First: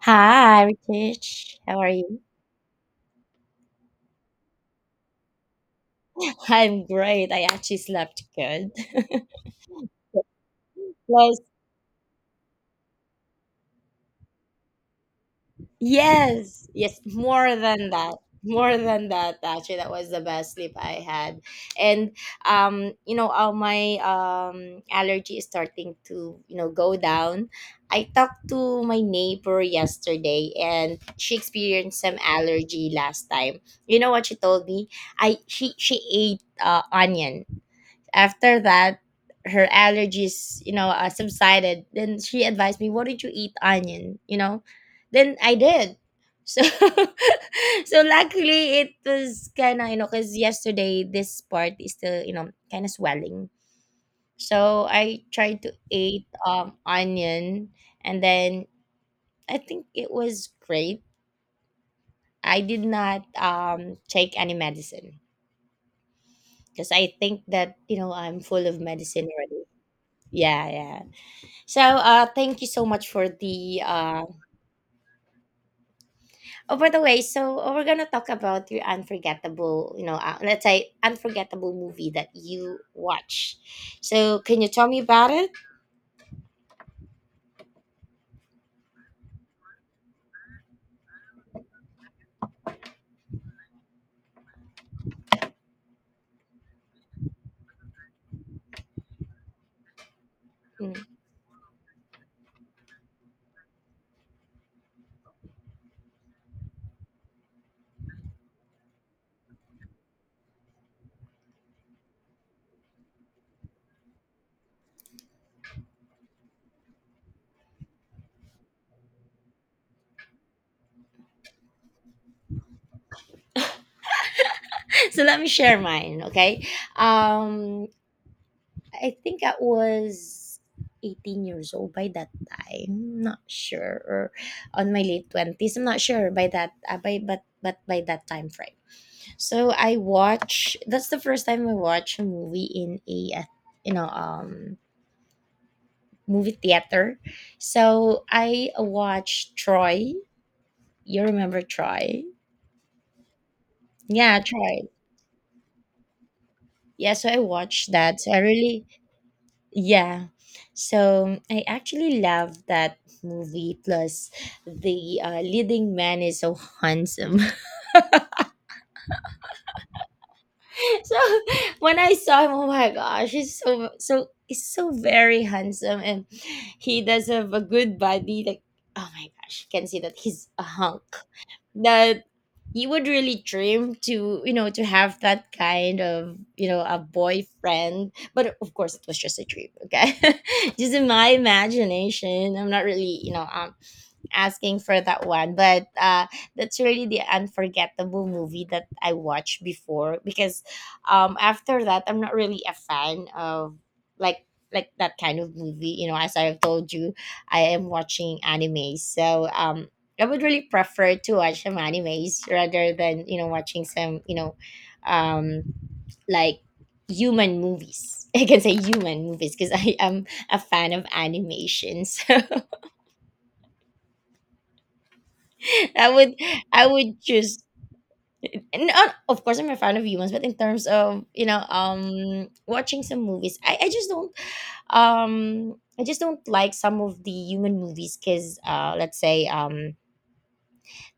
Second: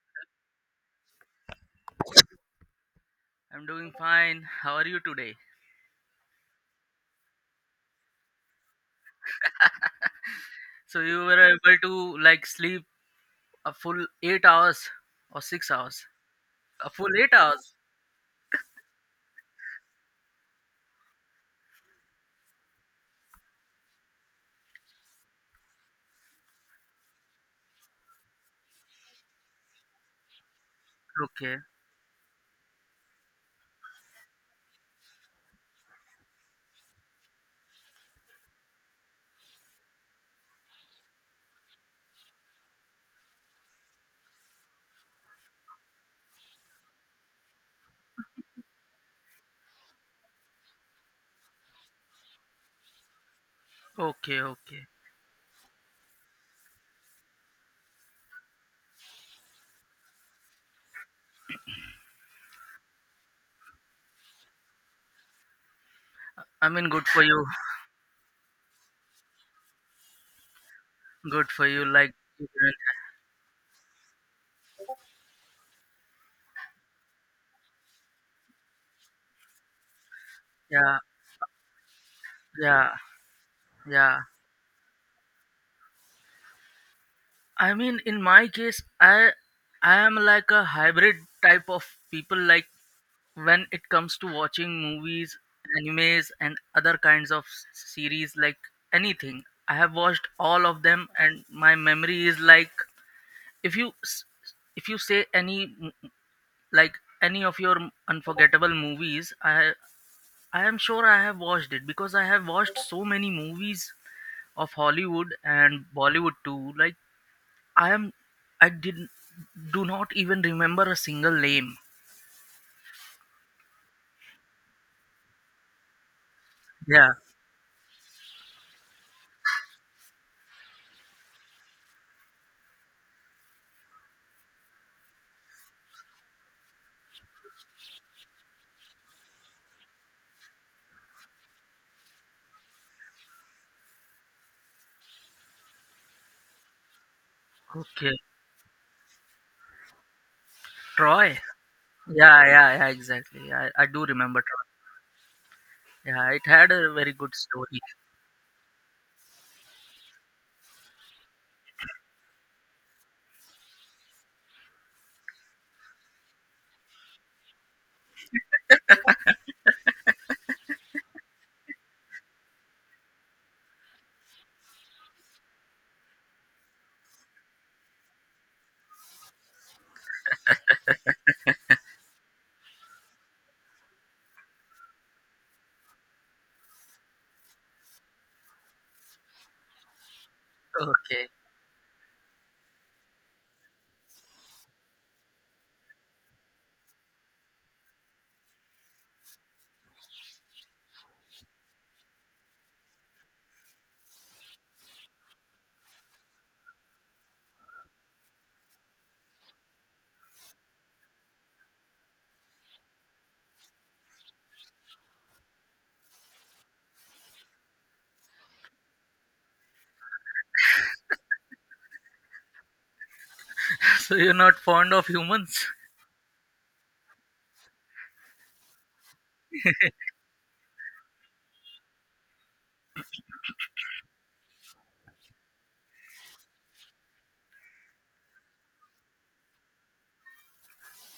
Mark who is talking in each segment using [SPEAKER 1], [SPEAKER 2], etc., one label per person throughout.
[SPEAKER 1] Hi, Ritesh. How are you?
[SPEAKER 2] I'm doing fine. How are you today?
[SPEAKER 1] I'm great. I actually slept good.
[SPEAKER 2] So you were
[SPEAKER 1] Plus,
[SPEAKER 2] able to, like, sleep a full 8 hours or 6 hours?
[SPEAKER 1] yes,
[SPEAKER 2] A
[SPEAKER 1] yes,
[SPEAKER 2] full eight
[SPEAKER 1] more
[SPEAKER 2] hours.
[SPEAKER 1] than that. More than that, actually, that was the best sleep I had. And all my allergy is starting to, go down. I talked to my neighbor yesterday and she
[SPEAKER 2] Okay.
[SPEAKER 1] experienced some allergy last time. You know what she told me? I she ate onion. After that, her allergies, subsided. Then she advised me, why don't you eat onion, then I did. So so luckily it was kind of, because yesterday this part is still, kind of swelling.
[SPEAKER 2] Okay. Okay.
[SPEAKER 1] So I tried to eat onion. And then I think it was great. I did not take any medicine
[SPEAKER 2] I mean,
[SPEAKER 1] because
[SPEAKER 2] good
[SPEAKER 1] I
[SPEAKER 2] for
[SPEAKER 1] think
[SPEAKER 2] you.
[SPEAKER 1] that, I'm full of medicine already. Yeah, yeah.
[SPEAKER 2] Good for
[SPEAKER 1] So,
[SPEAKER 2] you. Like,
[SPEAKER 1] thank you so much for the. Oh, by the way, we're gonna talk about your unforgettable, let's say
[SPEAKER 2] yeah,
[SPEAKER 1] unforgettable movie that you
[SPEAKER 2] yeah,
[SPEAKER 1] watch.
[SPEAKER 2] yeah.
[SPEAKER 1] So, can you tell me about it?
[SPEAKER 2] I mean, in my case, I am like a hybrid type of people. Like when it comes to watching movies, animes, and other kinds of series, like anything, I have watched all of
[SPEAKER 1] Mm.
[SPEAKER 2] them, and my memory is like... if you s- if you say like any of your unforgettable movies, I am sure I have watched it because I have watched so many movies of Hollywood and Bollywood, too. Like, I am I did do not even remember a single name.
[SPEAKER 1] So let me share mine, okay?
[SPEAKER 2] Yeah.
[SPEAKER 1] Um, I think I was 18 years old by that time. Not sure, or on my late twenties. I'm not sure by that. By but by that time frame. So I watch. That's the first time I watch a movie in a you know um movie theater.
[SPEAKER 2] Okay.
[SPEAKER 1] So I watched Troy. You
[SPEAKER 2] Troy.
[SPEAKER 1] remember Troy?
[SPEAKER 2] Yeah, yeah, yeah, exactly. I do
[SPEAKER 1] Yeah,
[SPEAKER 2] remember Tron.
[SPEAKER 1] Troy.
[SPEAKER 2] Yeah, it had a very
[SPEAKER 1] Yeah, so
[SPEAKER 2] good
[SPEAKER 1] I
[SPEAKER 2] story.
[SPEAKER 1] watched that. So I really. Yeah. So I actually love that movie. Plus, the leading man is so handsome. So when I saw him, oh my gosh, he's so very handsome, and he does have a good body. Like, oh my gosh, you can see that he's a hunk. That you would really dream to, to have that kind of, a boyfriend. But of course it was just a dream, okay. Just in
[SPEAKER 2] Okay.
[SPEAKER 1] my imagination, I'm not really, asking for that one, but that's really the unforgettable movie that I watched before because after that, I'm not really a fan of, like, that kind of movie, as I've told you. I am watching anime, so I would really prefer to watch some animes rather than, watching some, um like human movies. I can say human movies because I am a fan of animation. So
[SPEAKER 2] So you're not fond of humans?
[SPEAKER 1] i would I would choose. And of course I'm a fan of humans, but in terms of, watching some movies, I just don't like some of the human movies because, let's say,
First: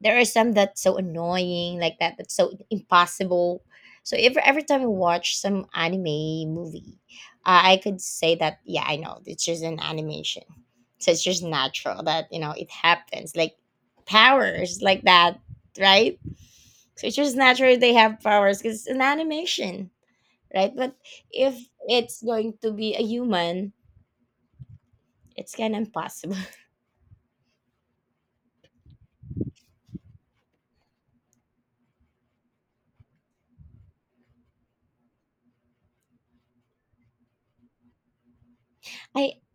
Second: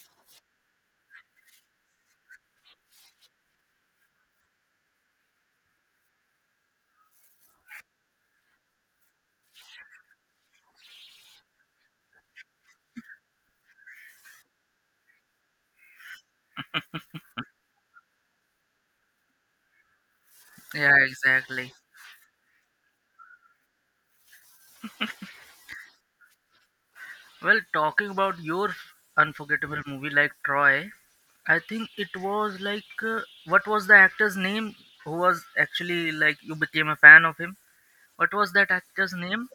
[SPEAKER 1] there are some that's so annoying, like that, that's so impossible. So every time I watch some anime movie, I could say that, yeah, I know it's just an animation, so it's just natural that, it happens, like powers like that, right? So it's just natural they have powers because it's an animation, right? But
[SPEAKER 2] Yeah,
[SPEAKER 1] if
[SPEAKER 2] exactly.
[SPEAKER 1] it's going to be a human, it's kind of impossible.
[SPEAKER 2] Well, talking about your unforgettable movie like Troy, I think it was like what was the actor's name who was actually, like, you became a fan of him? What was that actor's
[SPEAKER 1] I
[SPEAKER 2] name?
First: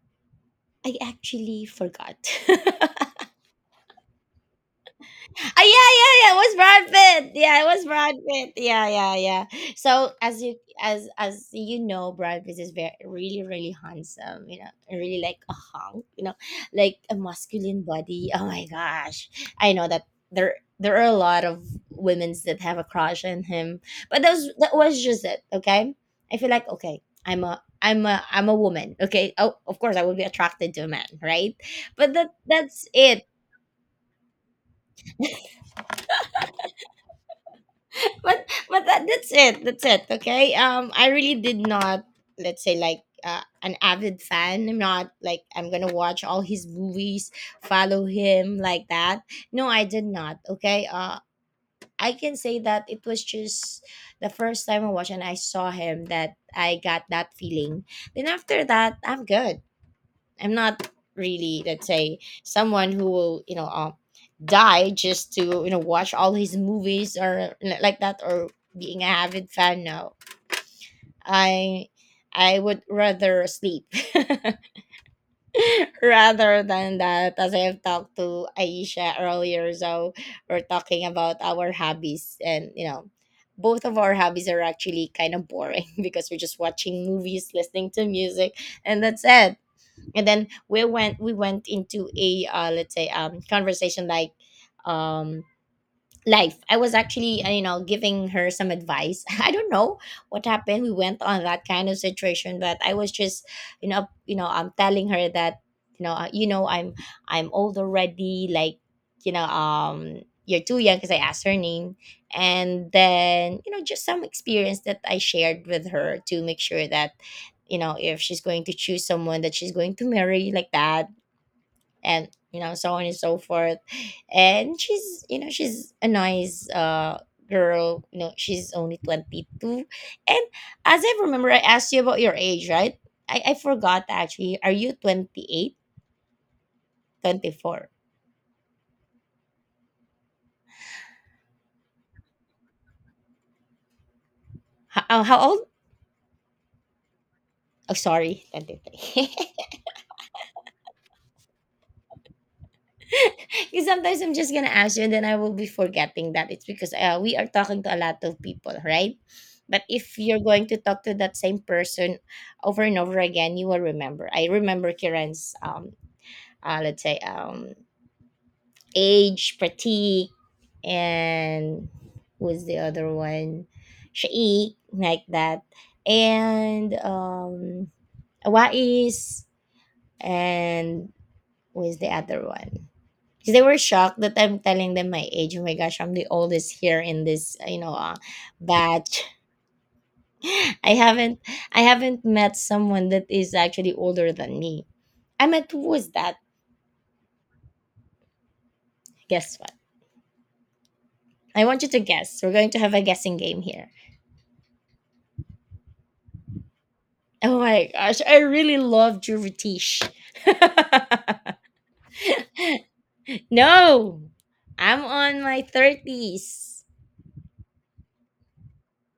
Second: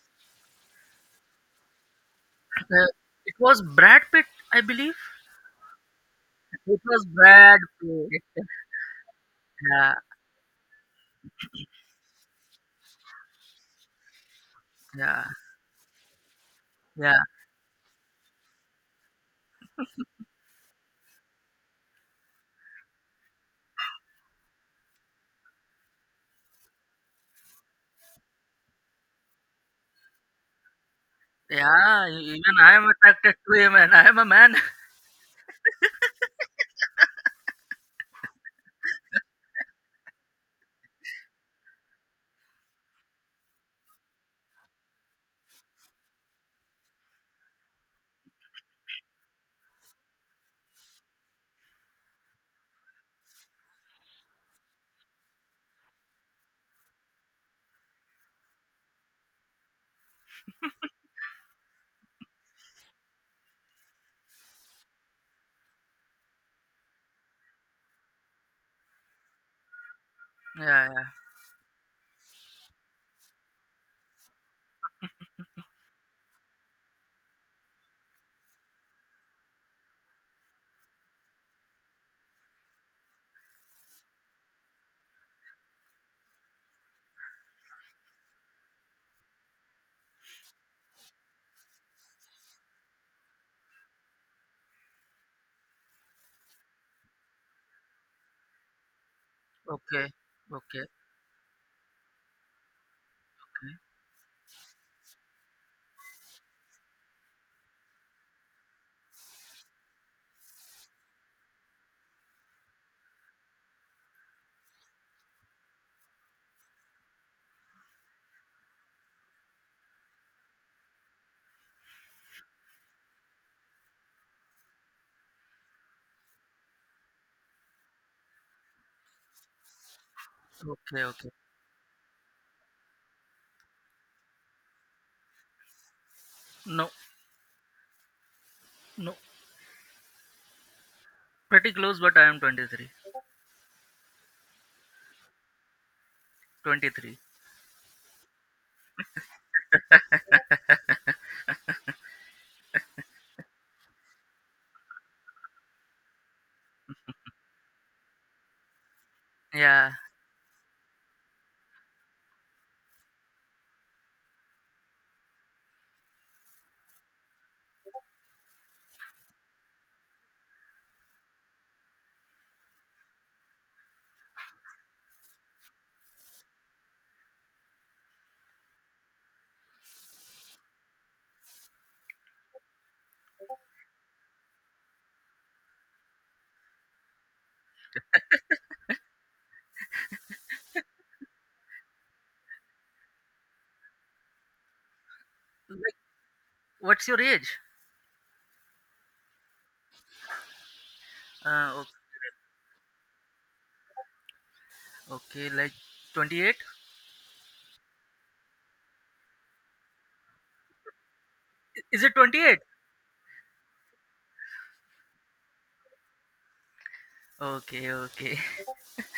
[SPEAKER 1] I actually forgot.
[SPEAKER 2] Uh, it was Brad Pitt, I believe.
[SPEAKER 1] Ah, yeah, yeah, yeah. It was
[SPEAKER 2] It
[SPEAKER 1] Brad
[SPEAKER 2] was
[SPEAKER 1] Pitt. Yeah,
[SPEAKER 2] Brad
[SPEAKER 1] it was Brad
[SPEAKER 2] Pitt.
[SPEAKER 1] Pitt. Yeah, yeah, yeah.
[SPEAKER 2] Yeah,
[SPEAKER 1] So as you know, Brad Pitt is very, really, really handsome. You know, really
[SPEAKER 2] yeah,
[SPEAKER 1] like a hunk. You know, like a
[SPEAKER 2] yeah.
[SPEAKER 1] masculine body. Oh my gosh, I know that there are a lot of women's that have a crush on him, but that was just it. Okay, I feel like, okay, I'm a woman. Okay, oh, of course I would be attracted to a man, right?
[SPEAKER 2] Yeah,
[SPEAKER 1] But that
[SPEAKER 2] even I am
[SPEAKER 1] that's it.
[SPEAKER 2] attracted to him, and I am a man.
[SPEAKER 1] But that's it, okay. I really did not, let's say, like, an avid fan. I'm not like I'm gonna watch all his movies, follow him like that. No, I did not, okay. I can say that it was just the first time I watched and I saw him that I got that feeling. Then after that, I'm good. I'm not really, let's say, someone who will, die just to, watch all his movies or like that or being a avid fan. No,
[SPEAKER 2] Yeah, yeah.
[SPEAKER 1] I, I would rather sleep rather than that. As I have talked to Aisha earlier, so we're talking about our hobbies and, both of our hobbies are actually kind of boring because we're just watching movies, listening to music, and that's it. And then we went into a, let's say, conversation, like, um life. I was actually, giving her some advice. I don't know
[SPEAKER 2] Okay,
[SPEAKER 1] what happened.
[SPEAKER 2] okay,
[SPEAKER 1] We went on that kind of situation, but I was just,
[SPEAKER 2] okay,
[SPEAKER 1] I'm telling her that, you know, uh, you know, I'm, I'm old already. Like, you're too young because I asked her name, and then, just some experience that I shared with her to make sure that, if she's going to choose someone that she's going to marry like that, and, so on and so forth. And she's a nice, girl, she's only 22 and
[SPEAKER 2] okay,
[SPEAKER 1] as I
[SPEAKER 2] okay.
[SPEAKER 1] remember, I asked you about your age, right? I forgot actually, are you 28,
[SPEAKER 2] No,
[SPEAKER 1] 24?
[SPEAKER 2] no, pretty close, but I am 23.
[SPEAKER 1] How old
[SPEAKER 2] 23.
[SPEAKER 1] Oh, sorry. 23. Because sometimes I'm just gonna ask you and then I will be forgetting that. It's because, we are talking to a lot of people, right? But
[SPEAKER 2] Yeah.
[SPEAKER 1] if you're going to talk to that same person over and over again, you will remember. I remember Kiran's, let's say, age fatigue, and who's the other one, Shaik, like that, and Awais, and who's the other one, because they were shocked that I'm telling them my age. Oh my gosh, I'm the oldest here in this, batch. i haven't I haven't met someone that is actually older than me. I met, who
[SPEAKER 2] Like,
[SPEAKER 1] was that?
[SPEAKER 2] what's your age?
[SPEAKER 1] Guess what, I
[SPEAKER 2] Uh,
[SPEAKER 1] want
[SPEAKER 2] o-
[SPEAKER 1] you to guess. We're going to have a guessing game here.
[SPEAKER 2] okay, like 28?
[SPEAKER 1] Oh my gosh, I really love Juvetish.
[SPEAKER 2] Is it 28?
[SPEAKER 1] No, I'm on my 30s.
[SPEAKER 2] Okay, okay,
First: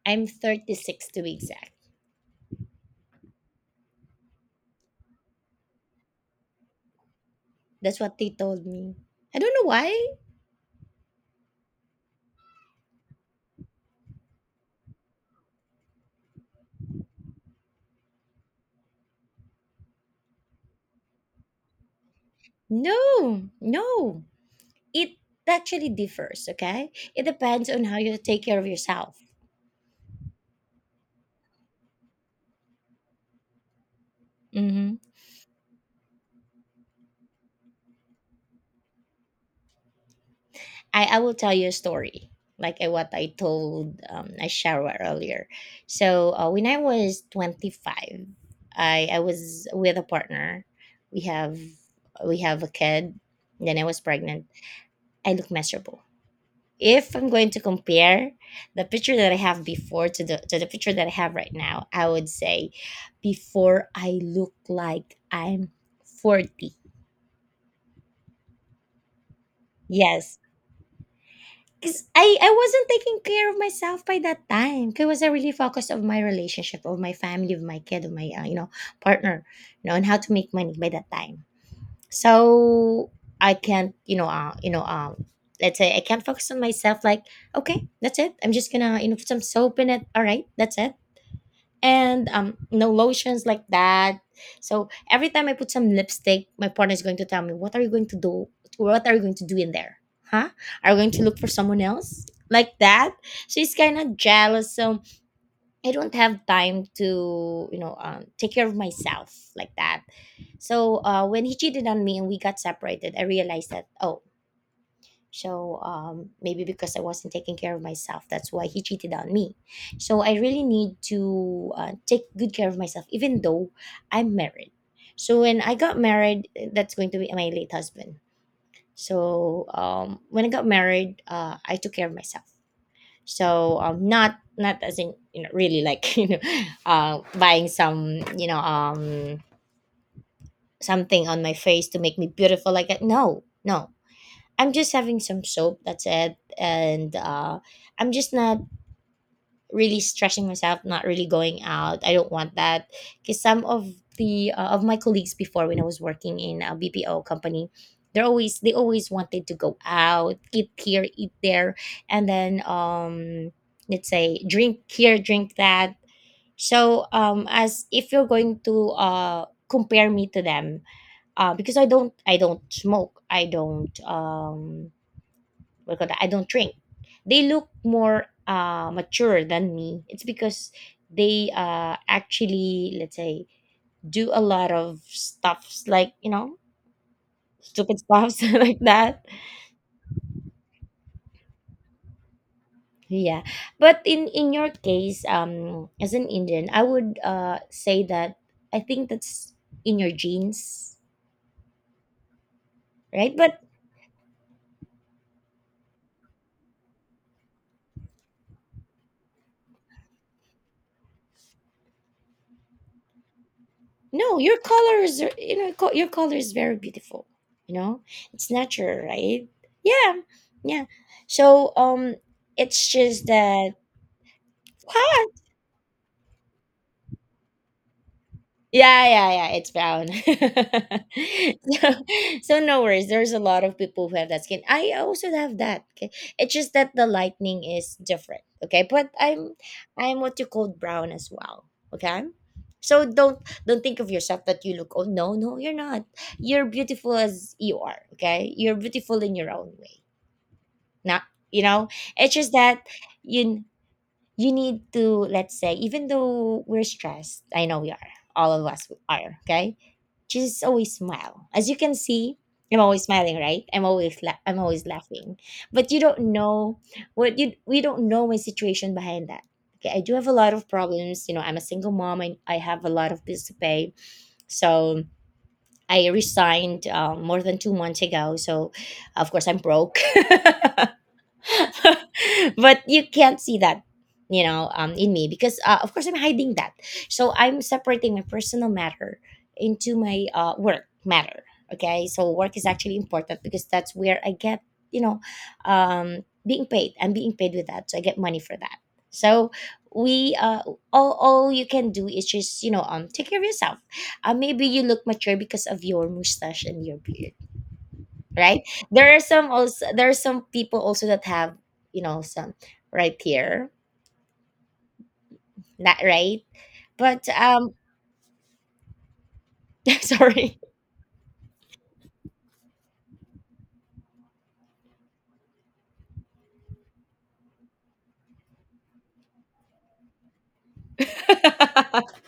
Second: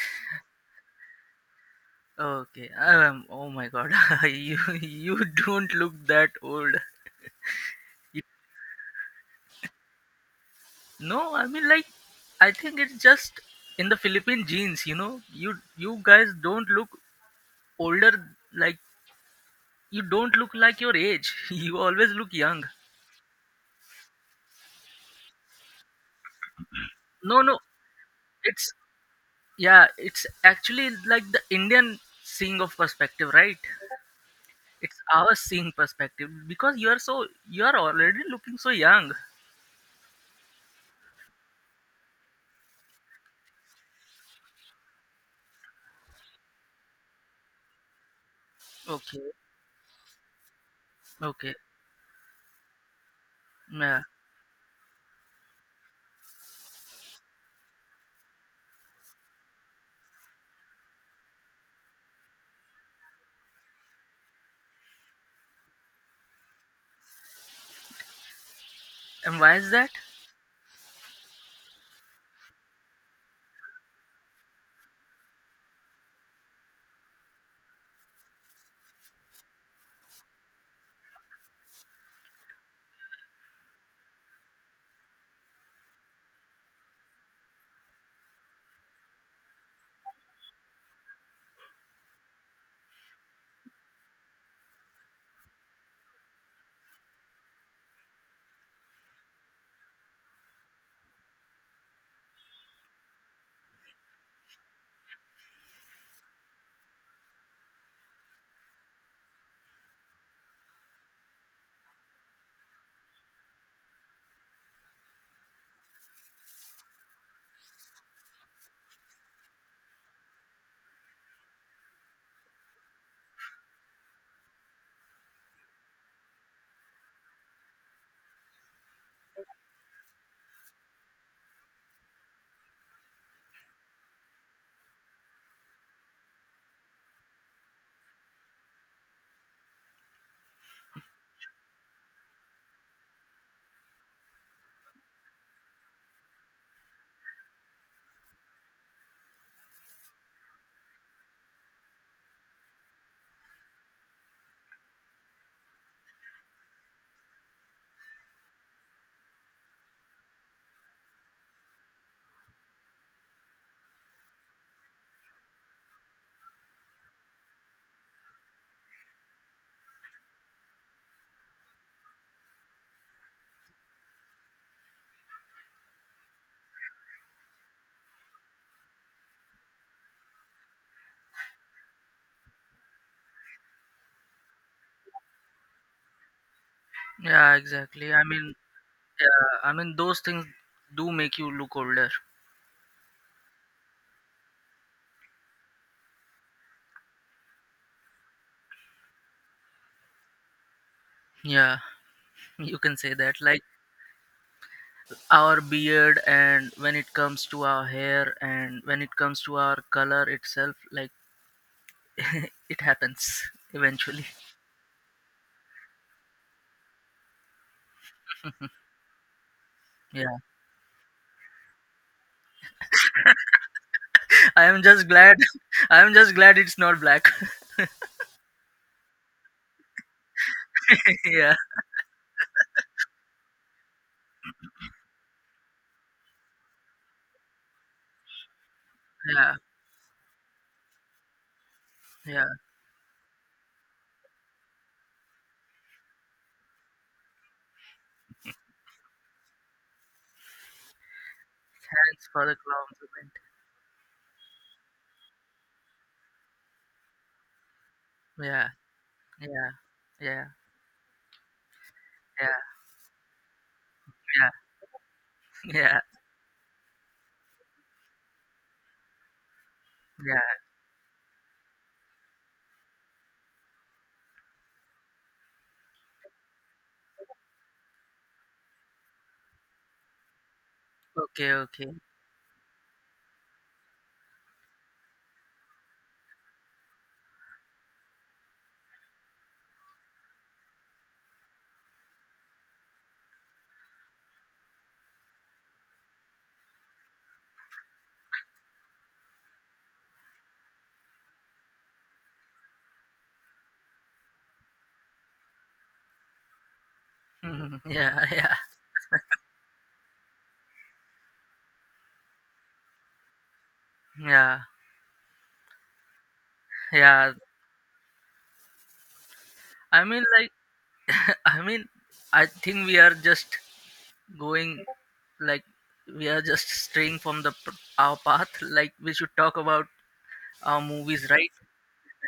[SPEAKER 1] I'm 36 to be exact.
[SPEAKER 2] okay. Oh my God, you don't look that old.
[SPEAKER 1] That's what
[SPEAKER 2] You-
[SPEAKER 1] they told me. I don't know why.
[SPEAKER 2] No, I mean, like, I think it's just in the Philippine genes. You know, you guys don't look older, like you don't look like your age. You always look young.
[SPEAKER 1] No, no. It actually differs, okay? It
[SPEAKER 2] No, no,
[SPEAKER 1] depends on how you take care of
[SPEAKER 2] it's,
[SPEAKER 1] yourself.
[SPEAKER 2] yeah, it's actually like the Indian seeing of perspective, right? It's
[SPEAKER 1] Mhm.
[SPEAKER 2] our seeing perspective because you are already looking so young.
[SPEAKER 1] I will tell you a story, like, what I told, Ashara earlier. So when I was 25, I
[SPEAKER 2] Okay,
[SPEAKER 1] was with a partner. We
[SPEAKER 2] okay,
[SPEAKER 1] have we have a kid. Then I
[SPEAKER 2] yeah.
[SPEAKER 1] was pregnant. I look miserable. If I'm going to compare the picture that I have before to the picture that I have right now, I would say before I look like I'm 40.
[SPEAKER 2] And why is that?
[SPEAKER 1] Yes, 'cause I wasn't taking care of myself by that time, 'cause I was, really focused of my relationship, of my family, of my kid, of my, partner, and how to make money by that time. So, I can't, let's say I can't focus on myself like, "Okay, that's it. I'm just gonna, put some soap in it. Alright, that's it." And no lotions like that. So every time I put some lipstick, my partner is going to tell me, what are you going to do, what are you going to do in there, huh, are you going to look for someone else, like that. She's kind of jealous. So I don't have time to, take care of myself, like that. So when he cheated on me and we got separated, I realized that, oh, so, maybe because I wasn't taking care of myself, that's why he cheated on me. So I really need to, take good care of myself, even though I'm married. So when I got married, eh, that's going to be my late husband. So when I got married, I took care of myself. So not as in, really like buying some, something on my face to make me beautiful like that. No, no. I'm just having some soap. That's it. And, I'm just not really stressing myself. Not really going out. I don't want that because some of the of my colleagues before when I was working in a BPO company, they always wanted to go out, eat here, eat there, and then, let's say, drink here, drink that. So as if you're going to, compare me to them, because I don't smoke. I don't. Because I don't drink. They look more, mature than me. It's because they, actually, let's say, do a lot of stuffs like,
[SPEAKER 2] Yeah,
[SPEAKER 1] stupid
[SPEAKER 2] exactly. I
[SPEAKER 1] stuffs
[SPEAKER 2] mean,
[SPEAKER 1] like that.
[SPEAKER 2] yeah, I mean, those things do make you look older.
[SPEAKER 1] Yeah, but in your case, as an Indian, I would, say that I think that's in your genes,
[SPEAKER 2] Yeah, you can say that,
[SPEAKER 1] right? But
[SPEAKER 2] like, our beard, and when it comes to our hair, and when it comes to our color itself, like, it happens eventually.
[SPEAKER 1] no, your colors are, your color is very beautiful. You know, it's natural, right? Yeah,
[SPEAKER 2] Yeah,
[SPEAKER 1] yeah. So it's just that.
[SPEAKER 2] I am just
[SPEAKER 1] Wow,
[SPEAKER 2] glad I am just glad it's not black.
[SPEAKER 1] yeah, yeah, yeah, it's brown.
[SPEAKER 2] Yeah,
[SPEAKER 1] so, so no worries. There's a lot of people who have that skin. I also have that. Okay. It's just that the lightning is different. Okay. But
[SPEAKER 2] yeah,
[SPEAKER 1] I'm what you call brown as well. Okay.
[SPEAKER 2] yeah,
[SPEAKER 1] So don't think of yourself that you look old. No, no, you're not. You're beautiful as you are. Okay. You're beautiful in your own way. Not, you know,
[SPEAKER 2] thanks
[SPEAKER 1] it's
[SPEAKER 2] for
[SPEAKER 1] just
[SPEAKER 2] the
[SPEAKER 1] that
[SPEAKER 2] compliment.
[SPEAKER 1] you you need to, let's say, even though we're stressed, I know we are, all of
[SPEAKER 2] Yeah,
[SPEAKER 1] us are,
[SPEAKER 2] yeah,
[SPEAKER 1] okay.
[SPEAKER 2] yeah,
[SPEAKER 1] Just always smile. As you can see,
[SPEAKER 2] yeah,
[SPEAKER 1] I'm always smiling, right?
[SPEAKER 2] yeah,
[SPEAKER 1] I'm always laughing. But you
[SPEAKER 2] yeah,
[SPEAKER 1] don't know, what you we don't know my situation behind that. Okay, I do have a
[SPEAKER 2] yeah.
[SPEAKER 1] lot of problems, I'm a single mom and I have a lot of bills to pay. So I resigned, more than 2 months ago. So of course I'm broke.
[SPEAKER 2] Okay, okay.
[SPEAKER 1] But you can't see that, in me, because, of course I'm hiding that. So I'm separating my personal matter into my, work matter. Okay, so work is actually important because that's where I get, you know being paid. I'm being paid with that, so I get money for that. So we all you can do is just, take care of yourself. Maybe you look mature because of your mustache and your beard,
[SPEAKER 2] Mhm. Yeah, yeah,
[SPEAKER 1] right? There are some people also that have, some, right here,
[SPEAKER 2] yeah,
[SPEAKER 1] not right, but
[SPEAKER 2] yeah,
[SPEAKER 1] um
[SPEAKER 2] I mean, like,
[SPEAKER 1] Sorry.
[SPEAKER 2] I mean, I think we are just going, like, we are just straying from the our path, like we should talk about our movies, right?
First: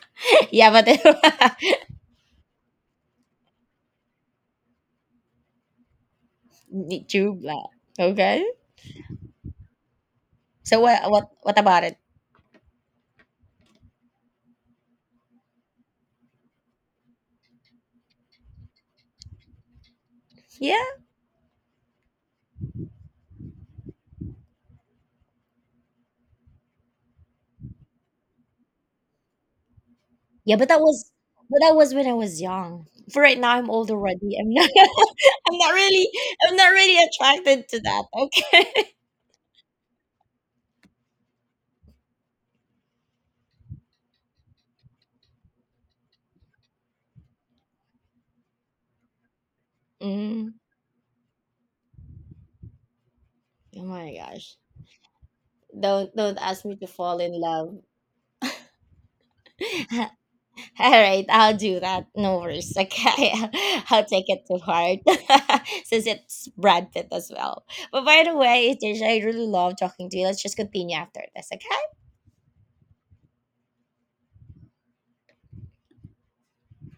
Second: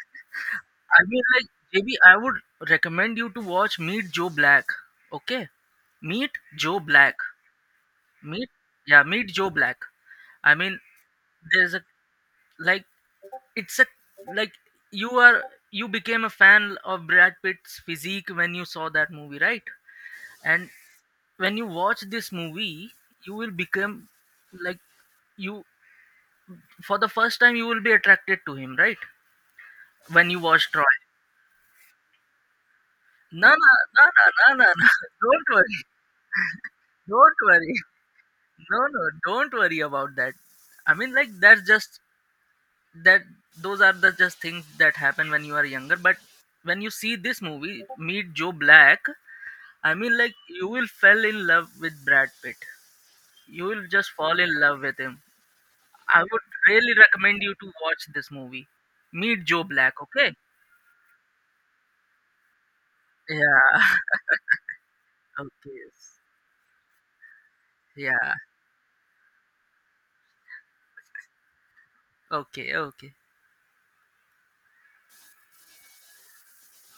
[SPEAKER 1] Yeah, but
[SPEAKER 2] I mean, like, maybe I would recommend you to watch Meet Joe Black. Okay. Meet Joe Black.
[SPEAKER 1] tube lah. Okay,
[SPEAKER 2] Meet, yeah, Meet Joe Black, I mean.
[SPEAKER 1] so what
[SPEAKER 2] There's a
[SPEAKER 1] about it?
[SPEAKER 2] Like, it's a like, you are you became a fan of Brad Pitt's physique when you saw that movie, right? And
[SPEAKER 1] Yeah,
[SPEAKER 2] when you watch this movie, you will become, like, you, for the first time you will be attracted to him, right? When you
[SPEAKER 1] yeah, but
[SPEAKER 2] watch Troy.
[SPEAKER 1] that was when I was young, for right
[SPEAKER 2] No,
[SPEAKER 1] now
[SPEAKER 2] no,
[SPEAKER 1] I'm old
[SPEAKER 2] no,
[SPEAKER 1] already, I'm
[SPEAKER 2] no, no,
[SPEAKER 1] not.
[SPEAKER 2] no, no. Don't
[SPEAKER 1] i'm not
[SPEAKER 2] worry.
[SPEAKER 1] really I'm not really
[SPEAKER 2] Don't
[SPEAKER 1] attracted
[SPEAKER 2] worry.
[SPEAKER 1] to that,
[SPEAKER 2] No,
[SPEAKER 1] okay.
[SPEAKER 2] no, don't worry about that. I mean, like, that's just that, those are the just things that happen when you are younger, but when you see this movie, Meet Joe Black, I mean, like,
[SPEAKER 1] mm,
[SPEAKER 2] you will fall in love with Brad Pitt. You
[SPEAKER 1] oh
[SPEAKER 2] will just
[SPEAKER 1] my
[SPEAKER 2] fall
[SPEAKER 1] gosh,
[SPEAKER 2] in love with him.
[SPEAKER 1] don't
[SPEAKER 2] I
[SPEAKER 1] don't
[SPEAKER 2] would
[SPEAKER 1] ask me to
[SPEAKER 2] really
[SPEAKER 1] fall in
[SPEAKER 2] recommend you to
[SPEAKER 1] love.
[SPEAKER 2] watch this movie. Meet Joe Black, okay?
[SPEAKER 1] All right, I'll do that. No worries. Okay.
[SPEAKER 2] Yeah.
[SPEAKER 1] I'll take it to heart
[SPEAKER 2] Okay.
[SPEAKER 1] since it's Brad Pitt as well. But by
[SPEAKER 2] Yeah.
[SPEAKER 1] the way, Tisha, I really love talking to you. Let's just continue after this, okay?
[SPEAKER 2] Okay. Okay.